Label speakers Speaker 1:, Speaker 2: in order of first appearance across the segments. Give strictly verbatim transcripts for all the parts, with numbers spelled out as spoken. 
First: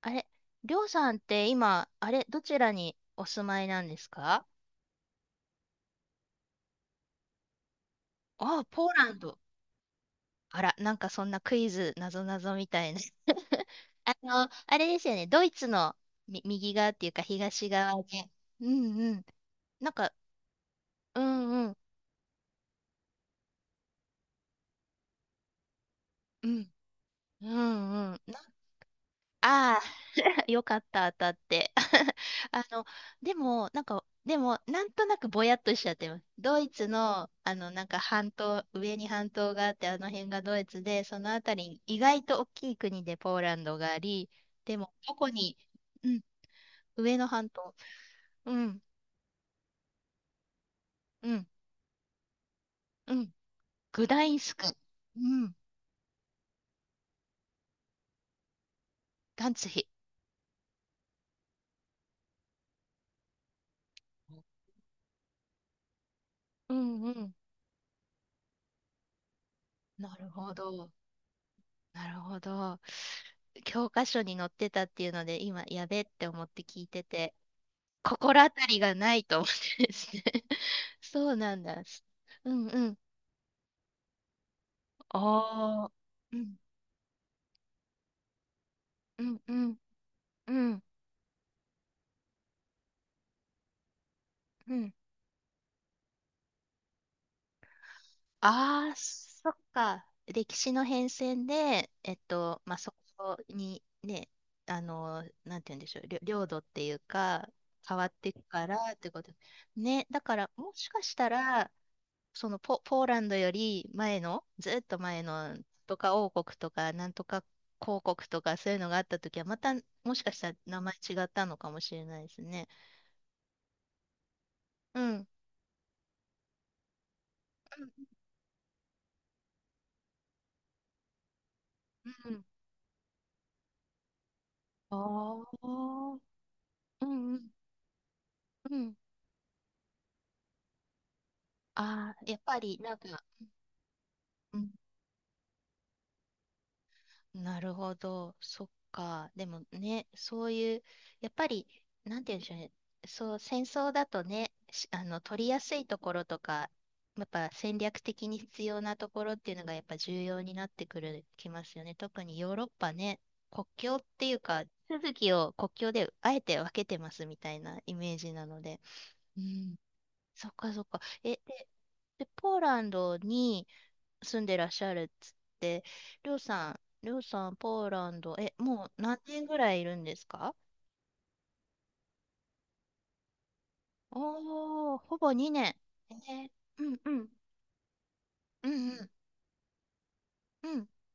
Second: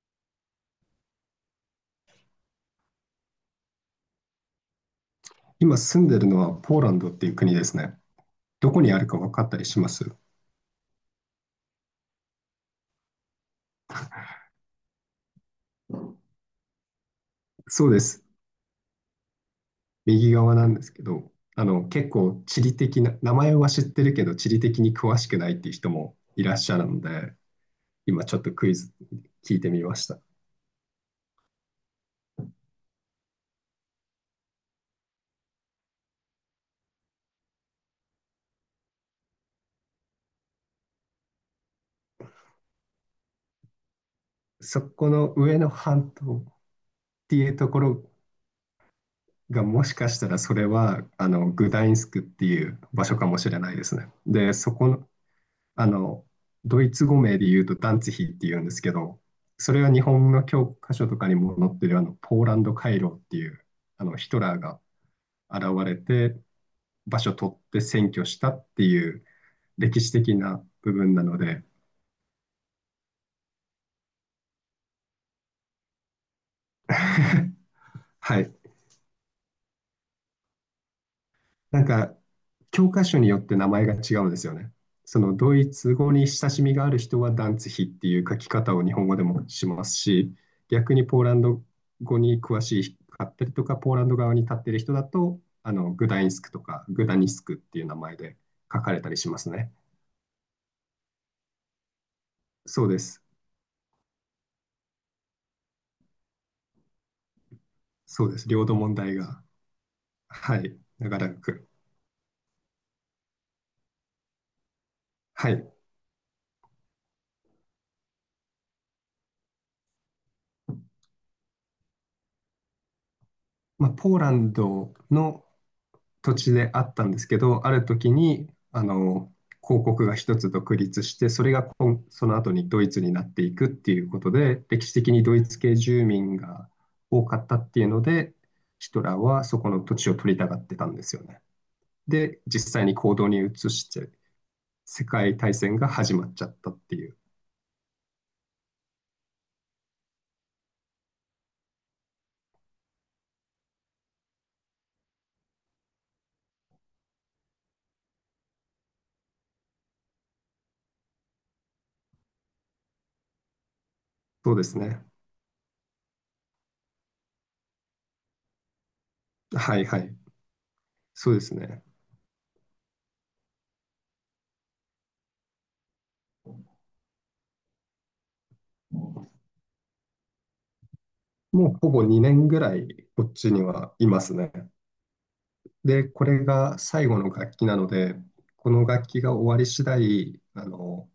Speaker 1: あれ、りょうさんって今、あれ、どちらにお住まいなんですか？
Speaker 2: 今住んでるのはポーランドっていう国ですね。
Speaker 1: ああ、
Speaker 2: どこ
Speaker 1: ポー
Speaker 2: にある
Speaker 1: ラン
Speaker 2: か分
Speaker 1: ド。
Speaker 2: かったりします？
Speaker 1: あら、なんかそんなクイズ、なぞなぞみたいな。あの、あれですよね、ドイツのみ右側っていうか東
Speaker 2: そうで
Speaker 1: 側
Speaker 2: す。
Speaker 1: で。うんうん。なんか、
Speaker 2: 右側なんですけ
Speaker 1: う
Speaker 2: ど、
Speaker 1: ん
Speaker 2: あ
Speaker 1: うん。
Speaker 2: の、結構地理的な、名前は知ってるけど地理的に詳しくないっていう人もい
Speaker 1: う
Speaker 2: らっ
Speaker 1: ん
Speaker 2: しゃるので、
Speaker 1: うんうん。
Speaker 2: 今ちょ
Speaker 1: な
Speaker 2: っとクイズ聞いて
Speaker 1: あ
Speaker 2: みま
Speaker 1: あ
Speaker 2: した。
Speaker 1: ー。よかった、当たって。あの、でも、なんか、でも、なんとなくぼやっとしちゃってます。ドイツの、あの、なんか半島、上に半島があって、あの辺がドイツで、そのあたりに、意外と大きい国でポーランドがあり、で
Speaker 2: そ
Speaker 1: も、
Speaker 2: こ
Speaker 1: どこ
Speaker 2: の
Speaker 1: に、
Speaker 2: 上の
Speaker 1: う
Speaker 2: 半
Speaker 1: ん、
Speaker 2: 島っ
Speaker 1: 上の
Speaker 2: てい
Speaker 1: 半
Speaker 2: うと
Speaker 1: 島、
Speaker 2: ころ
Speaker 1: うん、
Speaker 2: がもしかしたらそれは
Speaker 1: う
Speaker 2: あ
Speaker 1: ん、
Speaker 2: のグダインスクっていう場
Speaker 1: う
Speaker 2: 所か
Speaker 1: ん、
Speaker 2: もしれないです
Speaker 1: グ
Speaker 2: ね。
Speaker 1: ダイン
Speaker 2: で、
Speaker 1: スク、
Speaker 2: そこの、
Speaker 1: うん、
Speaker 2: あのドイツ語名で言うとダンツヒっていうんですけど、
Speaker 1: ダンツ
Speaker 2: それ
Speaker 1: ヒ。
Speaker 2: は日本の教科書とかにも載ってるあのポーランド回廊っていうあのヒトラーが現れて
Speaker 1: うんう
Speaker 2: 場所
Speaker 1: ん。
Speaker 2: 取って占拠したっていう歴
Speaker 1: な
Speaker 2: 史
Speaker 1: る
Speaker 2: 的
Speaker 1: ほ
Speaker 2: な
Speaker 1: ど。
Speaker 2: 部分なので、
Speaker 1: なるほど。教科書に載ってたっていうので、今、やべって思って聞いてて、
Speaker 2: は
Speaker 1: 心当
Speaker 2: い、
Speaker 1: たりがないと思ってですね。そうなん
Speaker 2: な
Speaker 1: だ。
Speaker 2: んか、
Speaker 1: うんう
Speaker 2: 教
Speaker 1: ん。
Speaker 2: 科書によって名前が違うんですよね。そのドイ
Speaker 1: ああ。
Speaker 2: ツ語に
Speaker 1: う
Speaker 2: 親
Speaker 1: ん
Speaker 2: しみがある人はダンツヒっていう書き方を日本語
Speaker 1: う
Speaker 2: で
Speaker 1: ん
Speaker 2: も
Speaker 1: う
Speaker 2: し
Speaker 1: ん
Speaker 2: ますし、
Speaker 1: うん
Speaker 2: 逆にポーランド語に詳しかったりとか、ポーランド側に立ってい
Speaker 1: う
Speaker 2: る
Speaker 1: ん。
Speaker 2: 人だと、あのグダインスクとかグダニスクっていう名前で書
Speaker 1: あ
Speaker 2: か
Speaker 1: あ、
Speaker 2: れたりしま
Speaker 1: そ
Speaker 2: す
Speaker 1: っ
Speaker 2: ね。
Speaker 1: か。歴史の変遷で、えっと、まあ、
Speaker 2: そう
Speaker 1: そ
Speaker 2: です。
Speaker 1: こにね、あの、なんて言うんでしょう、りょ領土っていうか、変わっ
Speaker 2: そ
Speaker 1: てい
Speaker 2: うで
Speaker 1: く
Speaker 2: す。領
Speaker 1: か
Speaker 2: 土
Speaker 1: ら
Speaker 2: 問
Speaker 1: って
Speaker 2: 題
Speaker 1: こと。
Speaker 2: が。
Speaker 1: ね、だから、
Speaker 2: は
Speaker 1: も
Speaker 2: い。
Speaker 1: しかし
Speaker 2: 長
Speaker 1: た
Speaker 2: らく。
Speaker 1: ら、そのポ、ポーランドより前の、ずっと前
Speaker 2: は
Speaker 1: の
Speaker 2: い。
Speaker 1: とか王国とか、なんとか公国とか、そういうのがあったときは、またもしかしたら名前違ったのかもしれないですね。
Speaker 2: まあ、ポーランド
Speaker 1: うん。
Speaker 2: の土地であったんですけど、ある
Speaker 1: う
Speaker 2: 時に、あの、公国が一つ独立して、それがこんそ
Speaker 1: ん。う
Speaker 2: の
Speaker 1: ん。
Speaker 2: 後にドイツになっていくっていうことで、歴史
Speaker 1: あ
Speaker 2: 的にドイツ
Speaker 1: あ
Speaker 2: 系住
Speaker 1: ー、
Speaker 2: 民が
Speaker 1: う
Speaker 2: 多
Speaker 1: んう
Speaker 2: かっ
Speaker 1: ん
Speaker 2: たっていうので、
Speaker 1: う
Speaker 2: ヒ
Speaker 1: ん。
Speaker 2: トラーはそこの土地を取りたがってたんですよね。
Speaker 1: ああ、や
Speaker 2: で、
Speaker 1: っぱ
Speaker 2: 実
Speaker 1: り
Speaker 2: 際
Speaker 1: な
Speaker 2: に
Speaker 1: んか、
Speaker 2: 行動に移して、
Speaker 1: うん。
Speaker 2: 世界大戦が始まっちゃったっていう。
Speaker 1: なるほど。そっか。でもね、そういう、やっぱり、なんて言うんでしょうね。そう、戦争だとね、しあの、取りやすいところとか、やっぱ戦略的に必要なところっていうのがやっぱ重要になってくる、きますよね。特にヨーロッパね、国境っていう
Speaker 2: そう
Speaker 1: か、
Speaker 2: で
Speaker 1: 地
Speaker 2: すね。
Speaker 1: 続きを国境であえて分けてますみたいなイメージなので。うん。
Speaker 2: はいはい。
Speaker 1: そっかそっか。
Speaker 2: そう
Speaker 1: え、
Speaker 2: です
Speaker 1: で、
Speaker 2: ね。
Speaker 1: でポーランドに、住んでらっしゃるっつって、りょうさん、りょうさん、ポーランド、え、もう何年ぐらいいるんですか？
Speaker 2: もうほぼにねんぐらいこっちにはいますね。
Speaker 1: おー、ほぼ2
Speaker 2: で、
Speaker 1: 年。
Speaker 2: これ
Speaker 1: え
Speaker 2: が
Speaker 1: ーうん
Speaker 2: 最
Speaker 1: う
Speaker 2: 後
Speaker 1: ん、
Speaker 2: の楽器なので、
Speaker 1: う
Speaker 2: こ
Speaker 1: ん
Speaker 2: の
Speaker 1: う
Speaker 2: 楽
Speaker 1: ん、
Speaker 2: 器が終わり次第、あ
Speaker 1: うん、
Speaker 2: の、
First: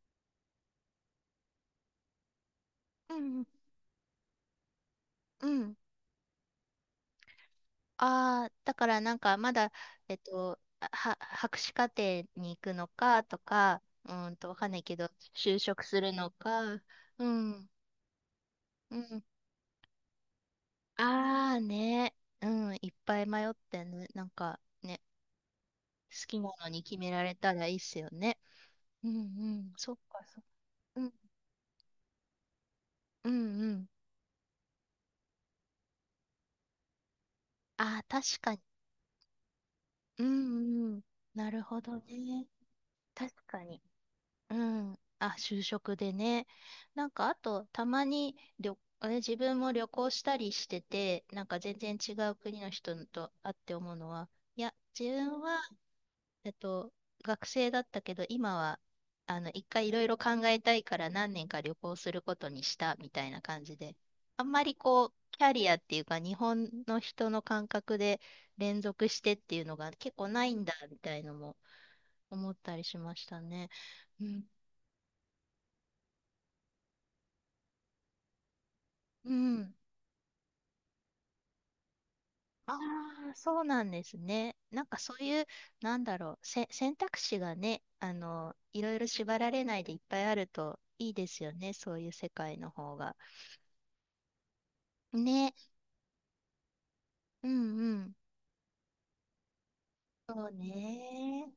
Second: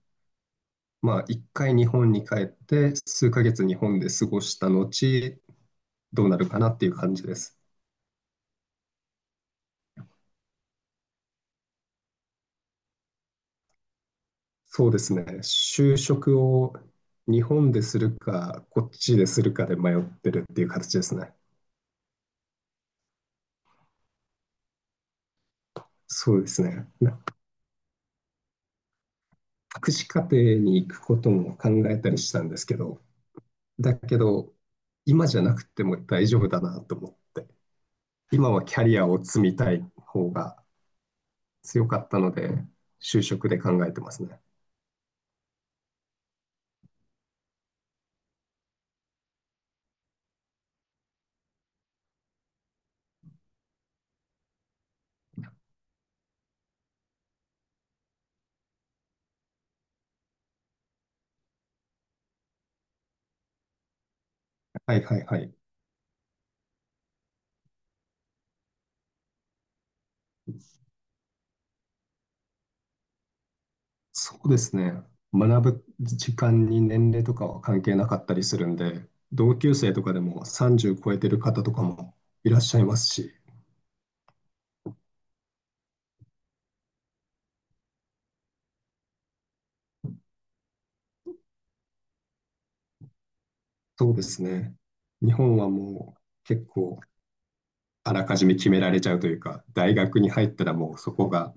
Speaker 2: まあ、一回日本に帰って、
Speaker 1: う
Speaker 2: 数ヶ
Speaker 1: ん、
Speaker 2: 月日本で過ごした後、
Speaker 1: うん。
Speaker 2: どうなるかなっていう感じです。
Speaker 1: ああー、だからなんかまだ、えっと、あは、博士課程に行くのかとか、うーんと、わかんない
Speaker 2: そう
Speaker 1: け
Speaker 2: で
Speaker 1: ど、
Speaker 2: すね。
Speaker 1: 就職
Speaker 2: 就
Speaker 1: するの
Speaker 2: 職
Speaker 1: か、
Speaker 2: を
Speaker 1: う
Speaker 2: 日
Speaker 1: ん、
Speaker 2: 本でするか、こっ
Speaker 1: う
Speaker 2: ち
Speaker 1: ん。
Speaker 2: でするかで迷ってるっていう形ですね。
Speaker 1: ああね、うん、いっぱい迷ってね、なんかね、好
Speaker 2: そ
Speaker 1: き
Speaker 2: うで
Speaker 1: な
Speaker 2: す
Speaker 1: のに
Speaker 2: ね。
Speaker 1: 決め
Speaker 2: な
Speaker 1: られたらいいっすよね。うんうん。
Speaker 2: 博
Speaker 1: そっ
Speaker 2: 士課
Speaker 1: か、
Speaker 2: 程
Speaker 1: そっか。
Speaker 2: に行く
Speaker 1: うん
Speaker 2: ことも考えたりしたんですけど、
Speaker 1: うんうん。
Speaker 2: だけど、今じゃなくても大丈夫だなと思って。
Speaker 1: ああ、確
Speaker 2: 今
Speaker 1: かに。
Speaker 2: はキャリアを積みたい
Speaker 1: う
Speaker 2: 方が
Speaker 1: んうん。なるほ
Speaker 2: 強か
Speaker 1: ど
Speaker 2: ったの
Speaker 1: ね。
Speaker 2: で、就
Speaker 1: 確
Speaker 2: 職で
Speaker 1: かに。
Speaker 2: 考えてますね。
Speaker 1: うん。あ、就職でね。なんか、あと、たまに旅、あれ自分も旅行したりしてて、なんか全然違う国の人と会って思うのは、いや、自分はえっと、学生だったけど、今は、あの、一回いろいろ考えたいから何年か旅行することにしたみたいな感じで、あんまり
Speaker 2: はい
Speaker 1: こう、
Speaker 2: はいは
Speaker 1: キャ
Speaker 2: い。
Speaker 1: リアっていうか、日本の人の感覚で連続してっていうのが結構ないんだみたいのも思ったりしましたね。う
Speaker 2: そ
Speaker 1: ん。
Speaker 2: うですね。学ぶ時間に年齢とかは関係なかったりするんで、
Speaker 1: う
Speaker 2: 同
Speaker 1: ん。
Speaker 2: 級生とかでもさんじゅう超えてる方とかもいらっ
Speaker 1: あ
Speaker 2: しゃいます
Speaker 1: あ、
Speaker 2: し、
Speaker 1: そうなんですね。なんかそういう、なんだろう、せ、選択肢がね、あの、いろいろ縛られないでいっぱいあるといいですよね、そういう世界の方が。
Speaker 2: そうですね。日
Speaker 1: ね。
Speaker 2: 本はもう結構
Speaker 1: うんう
Speaker 2: あ
Speaker 1: ん。
Speaker 2: らかじめ決められちゃうというか、大学に入
Speaker 1: そう
Speaker 2: ったらもうそこ
Speaker 1: ね。
Speaker 2: が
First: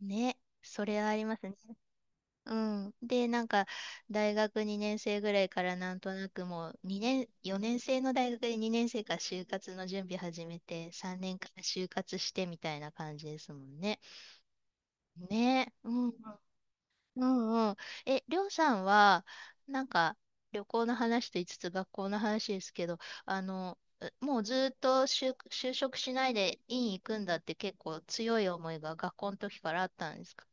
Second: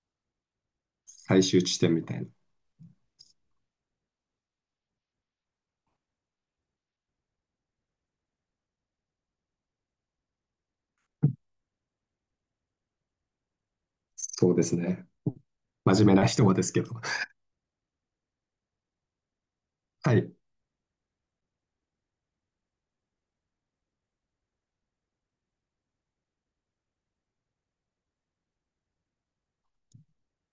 Speaker 1: ね、それはありま
Speaker 2: 最
Speaker 1: すね。
Speaker 2: 終地点みたいな。
Speaker 1: うん。で、なんか、大学にねん生ぐらいからなんとなくもう、にねん、よねん生の大学でにねん生から就活の準備始めて、さんねんから就活してみたいな感じですもんね。
Speaker 2: そうですね。
Speaker 1: ね、う
Speaker 2: 真面
Speaker 1: んうん。
Speaker 2: 目な人はですけど。
Speaker 1: うんうん。え、りょうさんは、なん
Speaker 2: は
Speaker 1: か、
Speaker 2: い。
Speaker 1: 旅行の話と言いつつ学校の話ですけど、あの、うもうずっと就、就職しないで院行くんだって結構強い思いが学校の時からあったんですか？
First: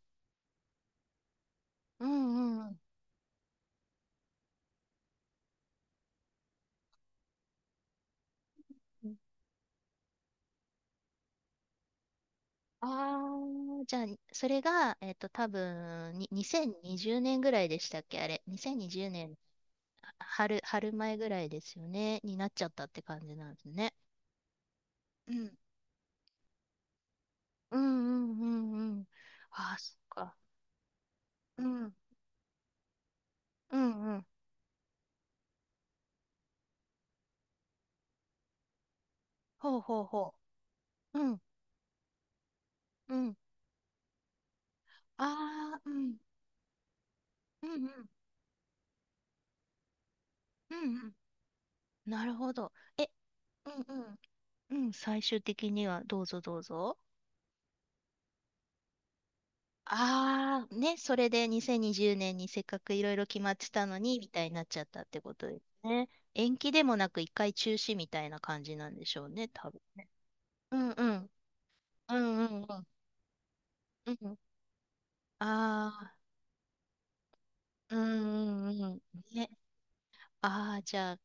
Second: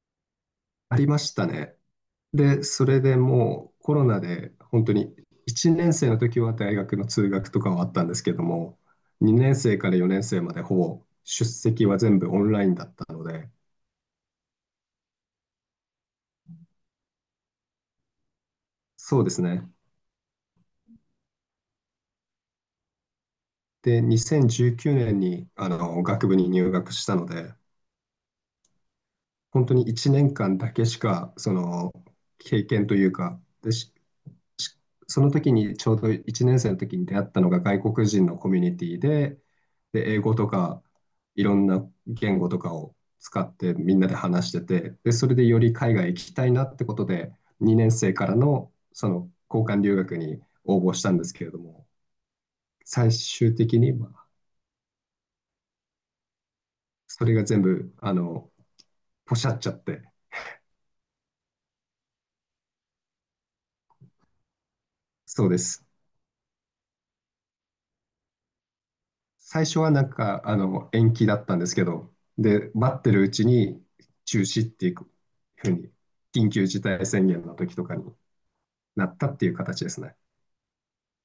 Speaker 2: ありましたね。
Speaker 1: うん
Speaker 2: で、
Speaker 1: うん
Speaker 2: それでもうコロナで本当にいちねん生の時は大学の通学とかはあったんですけども、
Speaker 1: うん。
Speaker 2: にねん生からよねん生までほぼ出席は全部オンラインだったの
Speaker 1: あ
Speaker 2: で、
Speaker 1: あ、じゃあ、それが、えっと、多分に、にせんにじゅうねんぐらいでしたっけあれ、2020
Speaker 2: そうで
Speaker 1: 年、
Speaker 2: すね。
Speaker 1: は春、春前ぐらいですよね、になっちゃったって感じなんですね。
Speaker 2: で、にせんじゅうきゅうねん
Speaker 1: う
Speaker 2: に
Speaker 1: ん。
Speaker 2: あの学部に入学したので、
Speaker 1: うんうんうんうん。
Speaker 2: 本
Speaker 1: あ
Speaker 2: 当
Speaker 1: あ、
Speaker 2: に
Speaker 1: そっ
Speaker 2: 1年
Speaker 1: か。
Speaker 2: 間だけしかそ
Speaker 1: う
Speaker 2: の
Speaker 1: ん。
Speaker 2: 経験というか、で
Speaker 1: う
Speaker 2: し
Speaker 1: んうん。
Speaker 2: しその時にちょうどいちねん生の時に出会ったのが外国人のコミュニティで、
Speaker 1: ほうほう
Speaker 2: で、英語
Speaker 1: ほ
Speaker 2: とか
Speaker 1: う。うん
Speaker 2: いろんな言語とかを
Speaker 1: うん。
Speaker 2: 使ってみんなで話してて、で、それでより
Speaker 1: ああ、う
Speaker 2: 海外
Speaker 1: ん。
Speaker 2: 行きたいなってことで、
Speaker 1: うん
Speaker 2: 2
Speaker 1: う
Speaker 2: 年
Speaker 1: ん。
Speaker 2: 生からのその交換留学に
Speaker 1: う
Speaker 2: 応募
Speaker 1: ん
Speaker 2: し
Speaker 1: う
Speaker 2: た
Speaker 1: ん。
Speaker 2: んですけれども、
Speaker 1: なるほど。え、
Speaker 2: 最終
Speaker 1: う
Speaker 2: 的に
Speaker 1: んう
Speaker 2: ま
Speaker 1: ん。
Speaker 2: あ
Speaker 1: うん、最終的にはどうぞどうぞ。
Speaker 2: それが全部あのポシャっちゃって、
Speaker 1: ああ、ね、それでにせんにじゅうねんにじゅうねんにせっかくいろいろ決まってたのに、みたいになっちゃったってこ
Speaker 2: そ
Speaker 1: と
Speaker 2: うで
Speaker 1: です
Speaker 2: す。
Speaker 1: ね。延期でもなく一回中止みたいな感じなんでしょうね、
Speaker 2: 最
Speaker 1: 多
Speaker 2: 初
Speaker 1: 分
Speaker 2: はな
Speaker 1: ね。
Speaker 2: んか、あ
Speaker 1: う
Speaker 2: の、
Speaker 1: んう
Speaker 2: 延期
Speaker 1: ん。
Speaker 2: だったんですけど、
Speaker 1: うんうん
Speaker 2: で、
Speaker 1: うん。
Speaker 2: 待ってるうちに
Speaker 1: うん。
Speaker 2: 中止っていうふうに、
Speaker 1: あ
Speaker 2: 緊急事態宣言の時と
Speaker 1: あ、
Speaker 2: か
Speaker 1: う
Speaker 2: に
Speaker 1: んうんうん。
Speaker 2: なったって
Speaker 1: ね。
Speaker 2: いう形ですね。
Speaker 1: ああ、じゃあ、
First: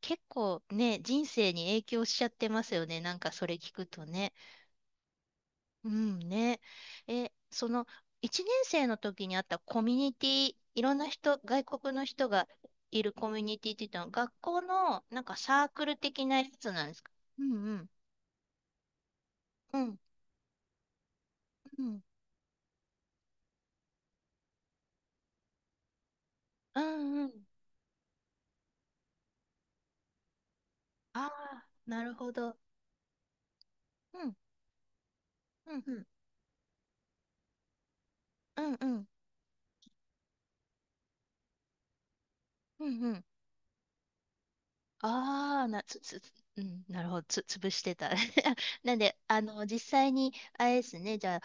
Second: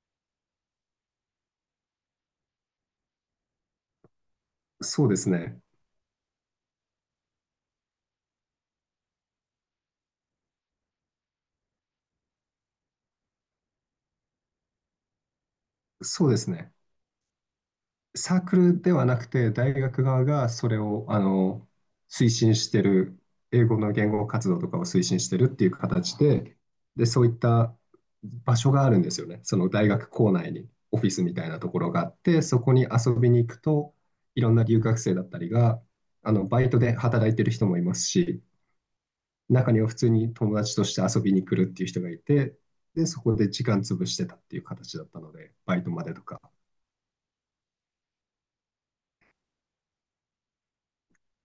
Speaker 1: 結構ね、人生に影響しちゃってますよね。なんかそれ聞くとね。
Speaker 2: そうですね。
Speaker 1: うんね。え、その、いちねん生の時にあったコミュニティ、いろんな人、外国の人がいるコミュニティって言ったの、学校のなんかサークル的
Speaker 2: そうで
Speaker 1: なや
Speaker 2: す
Speaker 1: つ
Speaker 2: ね。
Speaker 1: なんですか？うんうん。
Speaker 2: サークルではなくて、大
Speaker 1: うん。
Speaker 2: 学側がそれを、あの、
Speaker 1: うん。
Speaker 2: 推進してる、英語の言語活動とかを推進してるっていう形で、
Speaker 1: う
Speaker 2: で、そ
Speaker 1: んう
Speaker 2: ういっ
Speaker 1: ん。
Speaker 2: た場所があるんですよね。その大学構内にオフィス
Speaker 1: あ
Speaker 2: みたいな
Speaker 1: あ、
Speaker 2: ところが
Speaker 1: な
Speaker 2: あ
Speaker 1: る
Speaker 2: っ
Speaker 1: ほ
Speaker 2: て、
Speaker 1: ど。
Speaker 2: そこに遊びに行くと、
Speaker 1: うん。
Speaker 2: いろんな留学生だったり
Speaker 1: う
Speaker 2: が、
Speaker 1: んうん。
Speaker 2: あの、バイトで働いてる人もいますし、
Speaker 1: うんうん。
Speaker 2: 中には普通に友達として遊びに来るっていう人がいて、
Speaker 1: うん
Speaker 2: で、
Speaker 1: う
Speaker 2: そ
Speaker 1: ん。
Speaker 2: こで時間潰してたっていう形だったので、
Speaker 1: ああ、
Speaker 2: バ
Speaker 1: な、
Speaker 2: イト
Speaker 1: つ、
Speaker 2: まで
Speaker 1: つ、
Speaker 2: とか。
Speaker 1: うん、なるほど。つ、潰してた。なんで、あの、実際に、あれですね、じゃあ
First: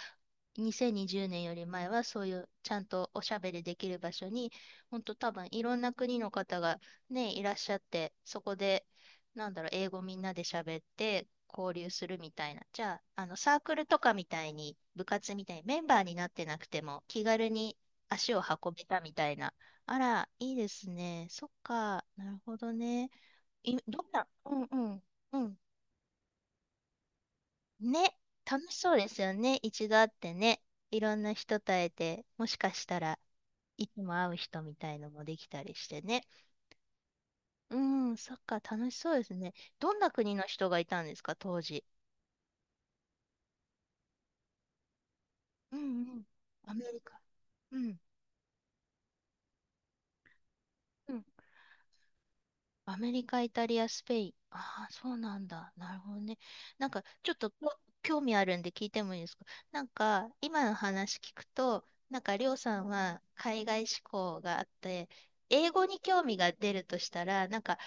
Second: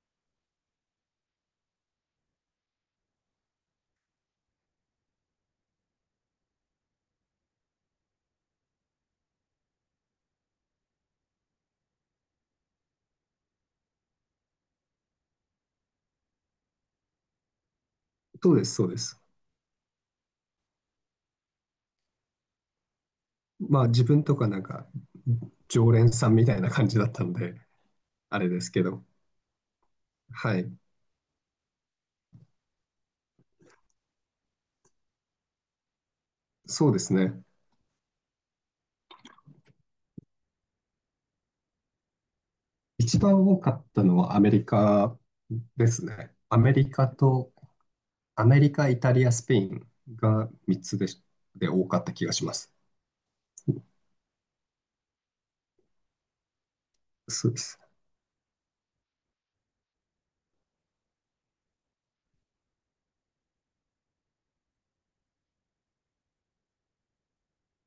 Speaker 1: にせんにじゅうねんより前はそういうちゃんとおしゃべりできる場所に、本当多分いろんな国の方がね、いらっしゃって、そこで、なんだろう、英語みんなで喋って交流するみたいな。じゃあ、あのサークルとかみたいに、部活みたいにメンバーになってなくても気軽に足を
Speaker 2: そうで
Speaker 1: 運
Speaker 2: す、
Speaker 1: べ
Speaker 2: そうで
Speaker 1: たみ
Speaker 2: す。
Speaker 1: たいな。あら、いいですね。そっか、なるほどね。い、
Speaker 2: まあ
Speaker 1: ど
Speaker 2: 自
Speaker 1: ん
Speaker 2: 分
Speaker 1: な、
Speaker 2: とか
Speaker 1: う
Speaker 2: な
Speaker 1: ん
Speaker 2: ん
Speaker 1: う
Speaker 2: か
Speaker 1: ん、うん。
Speaker 2: 常連さんみたいな感じだったので、
Speaker 1: ね、
Speaker 2: あれです
Speaker 1: 楽し
Speaker 2: け
Speaker 1: そう
Speaker 2: ど、
Speaker 1: ですよね。一度会って
Speaker 2: は
Speaker 1: ね、
Speaker 2: い、
Speaker 1: いろんな人と会えて、もしかしたらいつも会う人みたいのもできたりしてね。
Speaker 2: そうですね。
Speaker 1: うん、そっか、楽しそうですね。どんな国の人がいたんですか、当時。
Speaker 2: 一番多かったのはアメリカ
Speaker 1: う
Speaker 2: で
Speaker 1: ん
Speaker 2: す
Speaker 1: うん。
Speaker 2: ね。ア
Speaker 1: ア
Speaker 2: メ
Speaker 1: メ
Speaker 2: リ
Speaker 1: リ
Speaker 2: カ
Speaker 1: カ。
Speaker 2: と、
Speaker 1: うん。
Speaker 2: アメリカ、イタリア、スペインがみっつで
Speaker 1: う
Speaker 2: し、
Speaker 1: ん。
Speaker 2: で多かった気がします。
Speaker 1: アメリカ、イタリア、スペイン。ああ、そうなんだ。なるほどね。なんか、ちょっ
Speaker 2: そ
Speaker 1: と
Speaker 2: うで
Speaker 1: こ
Speaker 2: す。
Speaker 1: 興味あるんで聞いてもいいですか？なんか、今の話聞くと、なんか、りょうさんは海外志向があって、英語に興味が出るとしたら、なんか、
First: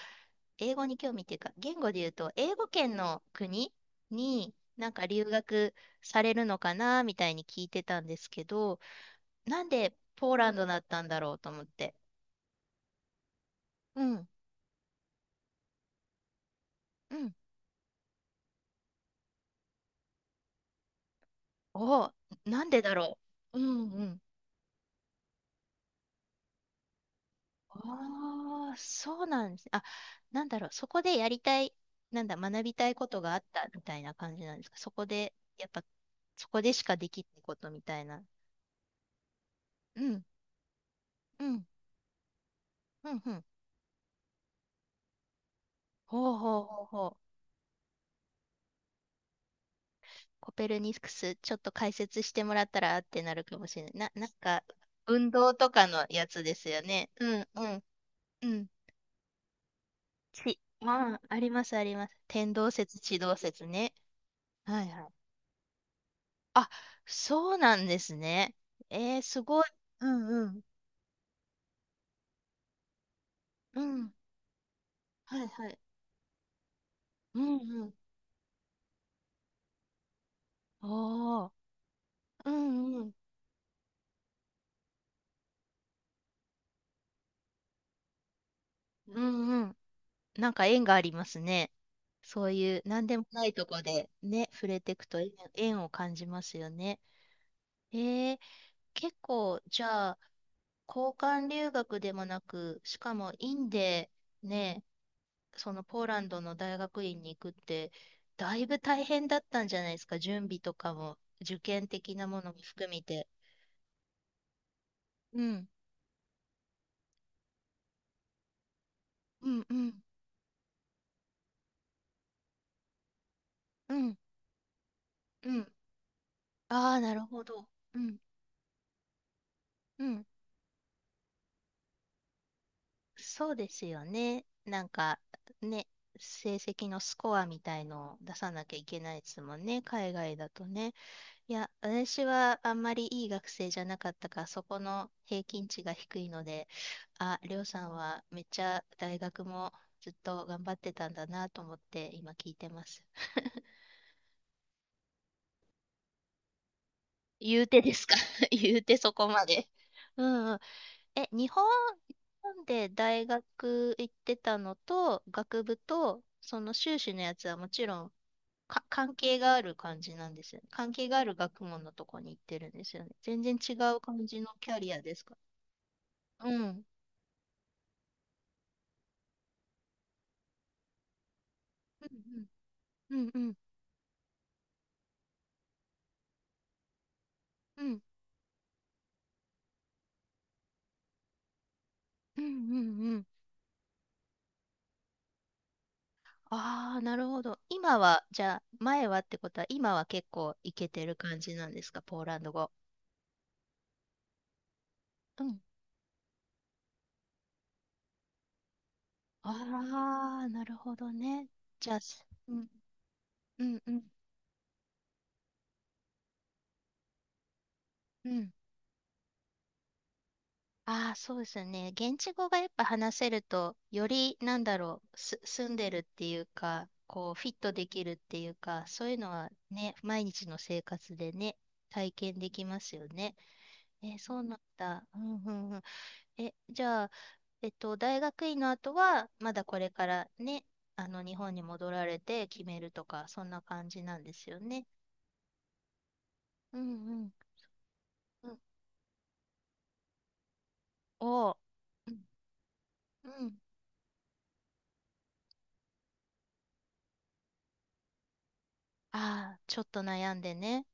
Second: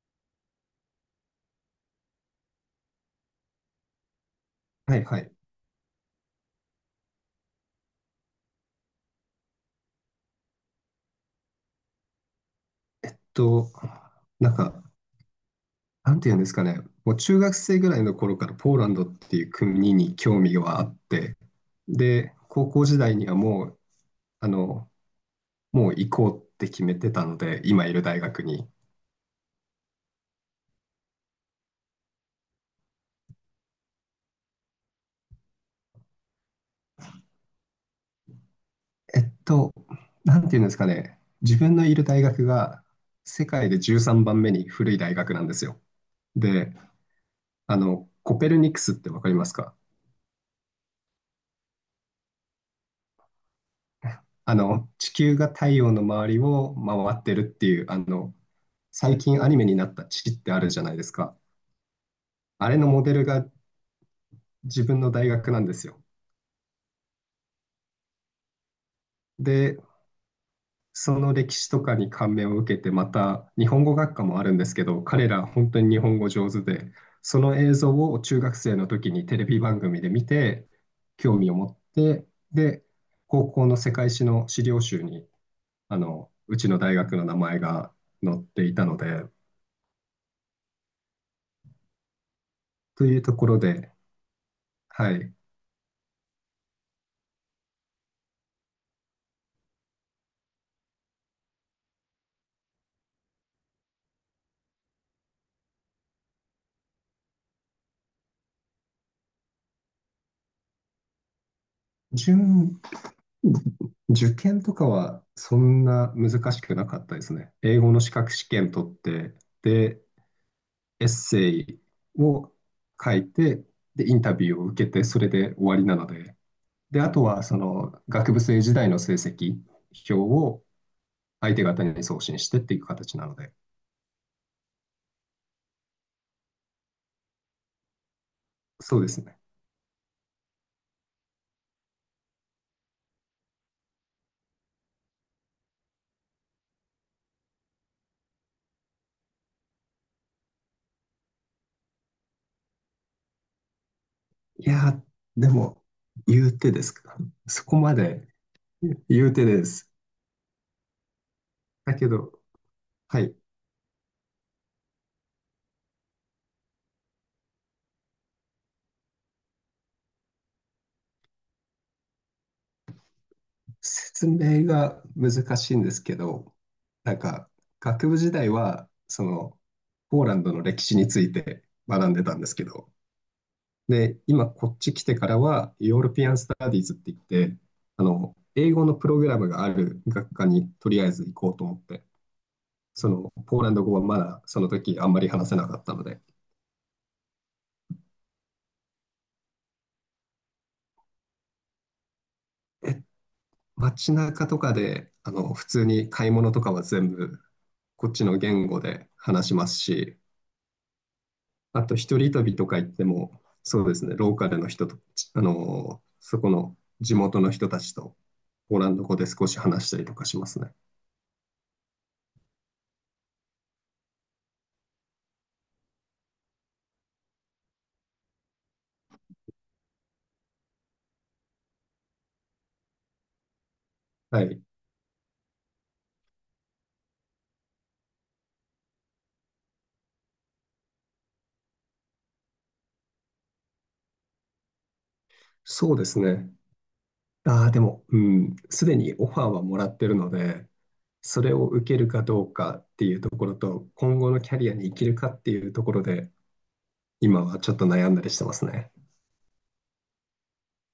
Speaker 1: 英語に興味っていうか、言語で言うと、英語圏の国になん
Speaker 2: はい
Speaker 1: か
Speaker 2: は
Speaker 1: 留
Speaker 2: い。
Speaker 1: 学されるのかな、みたいに聞いてたんですけど、なんでポーランドだったんだろうと思って。
Speaker 2: えっと、
Speaker 1: うん、
Speaker 2: なんか、なんていうんですかね、も
Speaker 1: う
Speaker 2: う
Speaker 1: ん。
Speaker 2: 中学生ぐらいの頃からポーランドっていう国に興味があって、
Speaker 1: お、
Speaker 2: で、
Speaker 1: なん
Speaker 2: 高
Speaker 1: で
Speaker 2: 校
Speaker 1: だ
Speaker 2: 時代
Speaker 1: ろ
Speaker 2: には
Speaker 1: う。う
Speaker 2: もう、
Speaker 1: んうん。
Speaker 2: あの、もう行こうって決めてたので、今いる大学に。
Speaker 1: ああ、そうなんです。あ、なんだろう。そこでやりたい、なんだ、学びたいことがあったみたいな感じなんですか。そこで、やっぱ、そこでしかできないことみたいな。
Speaker 2: えっと、
Speaker 1: うん、
Speaker 2: なんていうんですかね、
Speaker 1: う
Speaker 2: 自
Speaker 1: ん、
Speaker 2: 分のいる大学が
Speaker 1: うん、うん。
Speaker 2: 世界でじゅうさんばんめに古い大学なんですよ。
Speaker 1: ほうほう
Speaker 2: で、
Speaker 1: ほうほう。
Speaker 2: あの、コペルニクスってわかりますか？
Speaker 1: コペルニクス、ちょっと解説してもらったらあってなるかもしれない。な、なん
Speaker 2: あ
Speaker 1: か、
Speaker 2: の、地
Speaker 1: 運
Speaker 2: 球が
Speaker 1: 動
Speaker 2: 太
Speaker 1: とか
Speaker 2: 陽の
Speaker 1: のや
Speaker 2: 周り
Speaker 1: つです
Speaker 2: を
Speaker 1: よ
Speaker 2: 回
Speaker 1: ね。
Speaker 2: って
Speaker 1: う
Speaker 2: るっ
Speaker 1: ん、
Speaker 2: て
Speaker 1: う
Speaker 2: い
Speaker 1: ん、
Speaker 2: う、あの、
Speaker 1: うん。
Speaker 2: 最近アニメになった地って
Speaker 1: ち、
Speaker 2: あるじゃないです
Speaker 1: ああ、
Speaker 2: か。
Speaker 1: あります、あります。天動
Speaker 2: あれの
Speaker 1: 説、
Speaker 2: モデ
Speaker 1: 地
Speaker 2: ル
Speaker 1: 動
Speaker 2: が
Speaker 1: 説ね。は
Speaker 2: 自
Speaker 1: い
Speaker 2: 分
Speaker 1: は
Speaker 2: の
Speaker 1: い。
Speaker 2: 大学なんですよ。
Speaker 1: あ、そうなんですね。えー、すごい。
Speaker 2: で、
Speaker 1: うんうん。
Speaker 2: その歴史とかに感銘を受けて、また日
Speaker 1: う
Speaker 2: 本語
Speaker 1: ん。
Speaker 2: 学科もあるんですけど、彼
Speaker 1: は
Speaker 2: ら
Speaker 1: いは
Speaker 2: 本
Speaker 1: い。
Speaker 2: 当に日本語上手で、
Speaker 1: う
Speaker 2: その
Speaker 1: ん
Speaker 2: 映
Speaker 1: う
Speaker 2: 像
Speaker 1: ん。
Speaker 2: を中学生の時にテレビ番組で見て、興
Speaker 1: お
Speaker 2: 味
Speaker 1: ー。
Speaker 2: を持って、
Speaker 1: う
Speaker 2: で、
Speaker 1: んうん。
Speaker 2: 高校の世界史の資料集に、あの、うちの大学の名前が載っていたの
Speaker 1: う
Speaker 2: で、
Speaker 1: んうん。なんか縁がありますね。そういう
Speaker 2: と
Speaker 1: 何
Speaker 2: い
Speaker 1: で
Speaker 2: う
Speaker 1: も
Speaker 2: と
Speaker 1: な
Speaker 2: こ
Speaker 1: い
Speaker 2: ろ
Speaker 1: とこ
Speaker 2: で、
Speaker 1: でね、触れていく
Speaker 2: は
Speaker 1: と縁
Speaker 2: い。
Speaker 1: 縁を感じますよね。えー、結構、じゃあ、交換留学でもなく、しかもインでね、そのポーランドの大学院に行くって、だいぶ大変だったんじゃないですか、準備とかも、受験的なものも
Speaker 2: 準、
Speaker 1: 含めて。
Speaker 2: 受験とかは
Speaker 1: う
Speaker 2: そ
Speaker 1: ん、
Speaker 2: んな難しくなかったですね。英語の資格試験取って、
Speaker 1: うん、うん、
Speaker 2: で、エッセイを書いて、
Speaker 1: う
Speaker 2: で、イ
Speaker 1: ん、
Speaker 2: ンタビューを受けて、それ
Speaker 1: う
Speaker 2: で終
Speaker 1: ん。
Speaker 2: わりなので、
Speaker 1: ああ、
Speaker 2: で、あ
Speaker 1: なる
Speaker 2: と
Speaker 1: ほ
Speaker 2: はそ
Speaker 1: ど。う
Speaker 2: の
Speaker 1: ん、
Speaker 2: 学部生時代の成績
Speaker 1: う
Speaker 2: 表
Speaker 1: ん。
Speaker 2: を相手方に送信してっていう形なの
Speaker 1: そ
Speaker 2: で、
Speaker 1: うですよね。なんか、ね、成績のスコアみたいのを出さなきゃい
Speaker 2: そ
Speaker 1: け
Speaker 2: うで
Speaker 1: ない
Speaker 2: す
Speaker 1: で
Speaker 2: ね。
Speaker 1: すもんね、海外だとね。いや、私はあんまりいい学生じゃなかったから、そこの平均値が低いので、あ、りょうさんはめっちゃ大学もずっと頑張ってたんだなと思って今聞いてます。
Speaker 2: いやでも、言うてですか。
Speaker 1: 言
Speaker 2: そ
Speaker 1: う
Speaker 2: こ
Speaker 1: てで
Speaker 2: ま
Speaker 1: すか？
Speaker 2: で
Speaker 1: 言うてそ
Speaker 2: 言
Speaker 1: こ
Speaker 2: うて
Speaker 1: ま
Speaker 2: で
Speaker 1: で。
Speaker 2: す。
Speaker 1: うんうん。え、日本、
Speaker 2: だけ
Speaker 1: 日
Speaker 2: ど、
Speaker 1: 本で
Speaker 2: は
Speaker 1: 大
Speaker 2: い、
Speaker 1: 学行ってたのと、学部と、その修士のやつはもちろんか関係がある感じなんですよね。関係がある学問のとこに行ってるんですよね。全然違う感
Speaker 2: 説
Speaker 1: じの
Speaker 2: 明
Speaker 1: キャリア
Speaker 2: が
Speaker 1: です
Speaker 2: 難
Speaker 1: か？
Speaker 2: しいんですけ
Speaker 1: う
Speaker 2: ど、
Speaker 1: ん。
Speaker 2: なんか、学部時代は、その、ポーランドの歴史について
Speaker 1: う
Speaker 2: 学んでたん
Speaker 1: ん
Speaker 2: ですけど、
Speaker 1: うんうん
Speaker 2: で、今こっち来てからは、ヨーロピアン・スタディーズって言って、
Speaker 1: うん
Speaker 2: あの、英語のプログラムがある学科にとりあえず行こうと思って、
Speaker 1: うんうんうんうん
Speaker 2: そ
Speaker 1: うん。
Speaker 2: の、ポーランド語はまだその時あんまり話せなかったので、
Speaker 1: ああ、なるほど。今は、じゃあ、前はってことは、今は結構いけてる感じなんですか、ポーランド語。
Speaker 2: え、街中とかで、あ
Speaker 1: う
Speaker 2: の、
Speaker 1: ん。
Speaker 2: 普通に買い物とかは全部こっちの言語で話しますし、
Speaker 1: ああ、なるほどね。
Speaker 2: あ
Speaker 1: じゃ
Speaker 2: と
Speaker 1: あ、
Speaker 2: 一
Speaker 1: す
Speaker 2: 人
Speaker 1: う
Speaker 2: 旅と
Speaker 1: ん、
Speaker 2: か行っても、
Speaker 1: うん、
Speaker 2: そう
Speaker 1: う
Speaker 2: で
Speaker 1: ん、
Speaker 2: すね、ローカルの人と、あの、そこの地元の人たちと、
Speaker 1: うん。
Speaker 2: ポーランド語で少し話したりとかしますね。
Speaker 1: ああ、そうですよね。現地語がやっぱ話せると、より、なんだろう、す、住んでるっていうか、こう、フィットできるっていうか、そういうのはね、毎日の生活でね、体験できますよね。えーそう
Speaker 2: は
Speaker 1: なん
Speaker 2: い。
Speaker 1: だ。うん、うん、うん。え、じゃあ、えっと、大学院の後は、まだこれからね、あの、日本に戻られて決めるとか、そんな感じなんですよね。
Speaker 2: そうですね。
Speaker 1: うんうん。
Speaker 2: ああ、でも、う
Speaker 1: う
Speaker 2: ん、
Speaker 1: ん、
Speaker 2: すでにオファーはもらってるので、そ
Speaker 1: お
Speaker 2: れ
Speaker 1: ー
Speaker 2: を受ける
Speaker 1: う
Speaker 2: か
Speaker 1: ん。
Speaker 2: どうかっていうと
Speaker 1: う
Speaker 2: ころ
Speaker 1: ん。
Speaker 2: と、今後のキャリアに生きるかっていうところで、今はちょっと悩んだりしてますね。
Speaker 1: ああ、ちょっと悩んでね。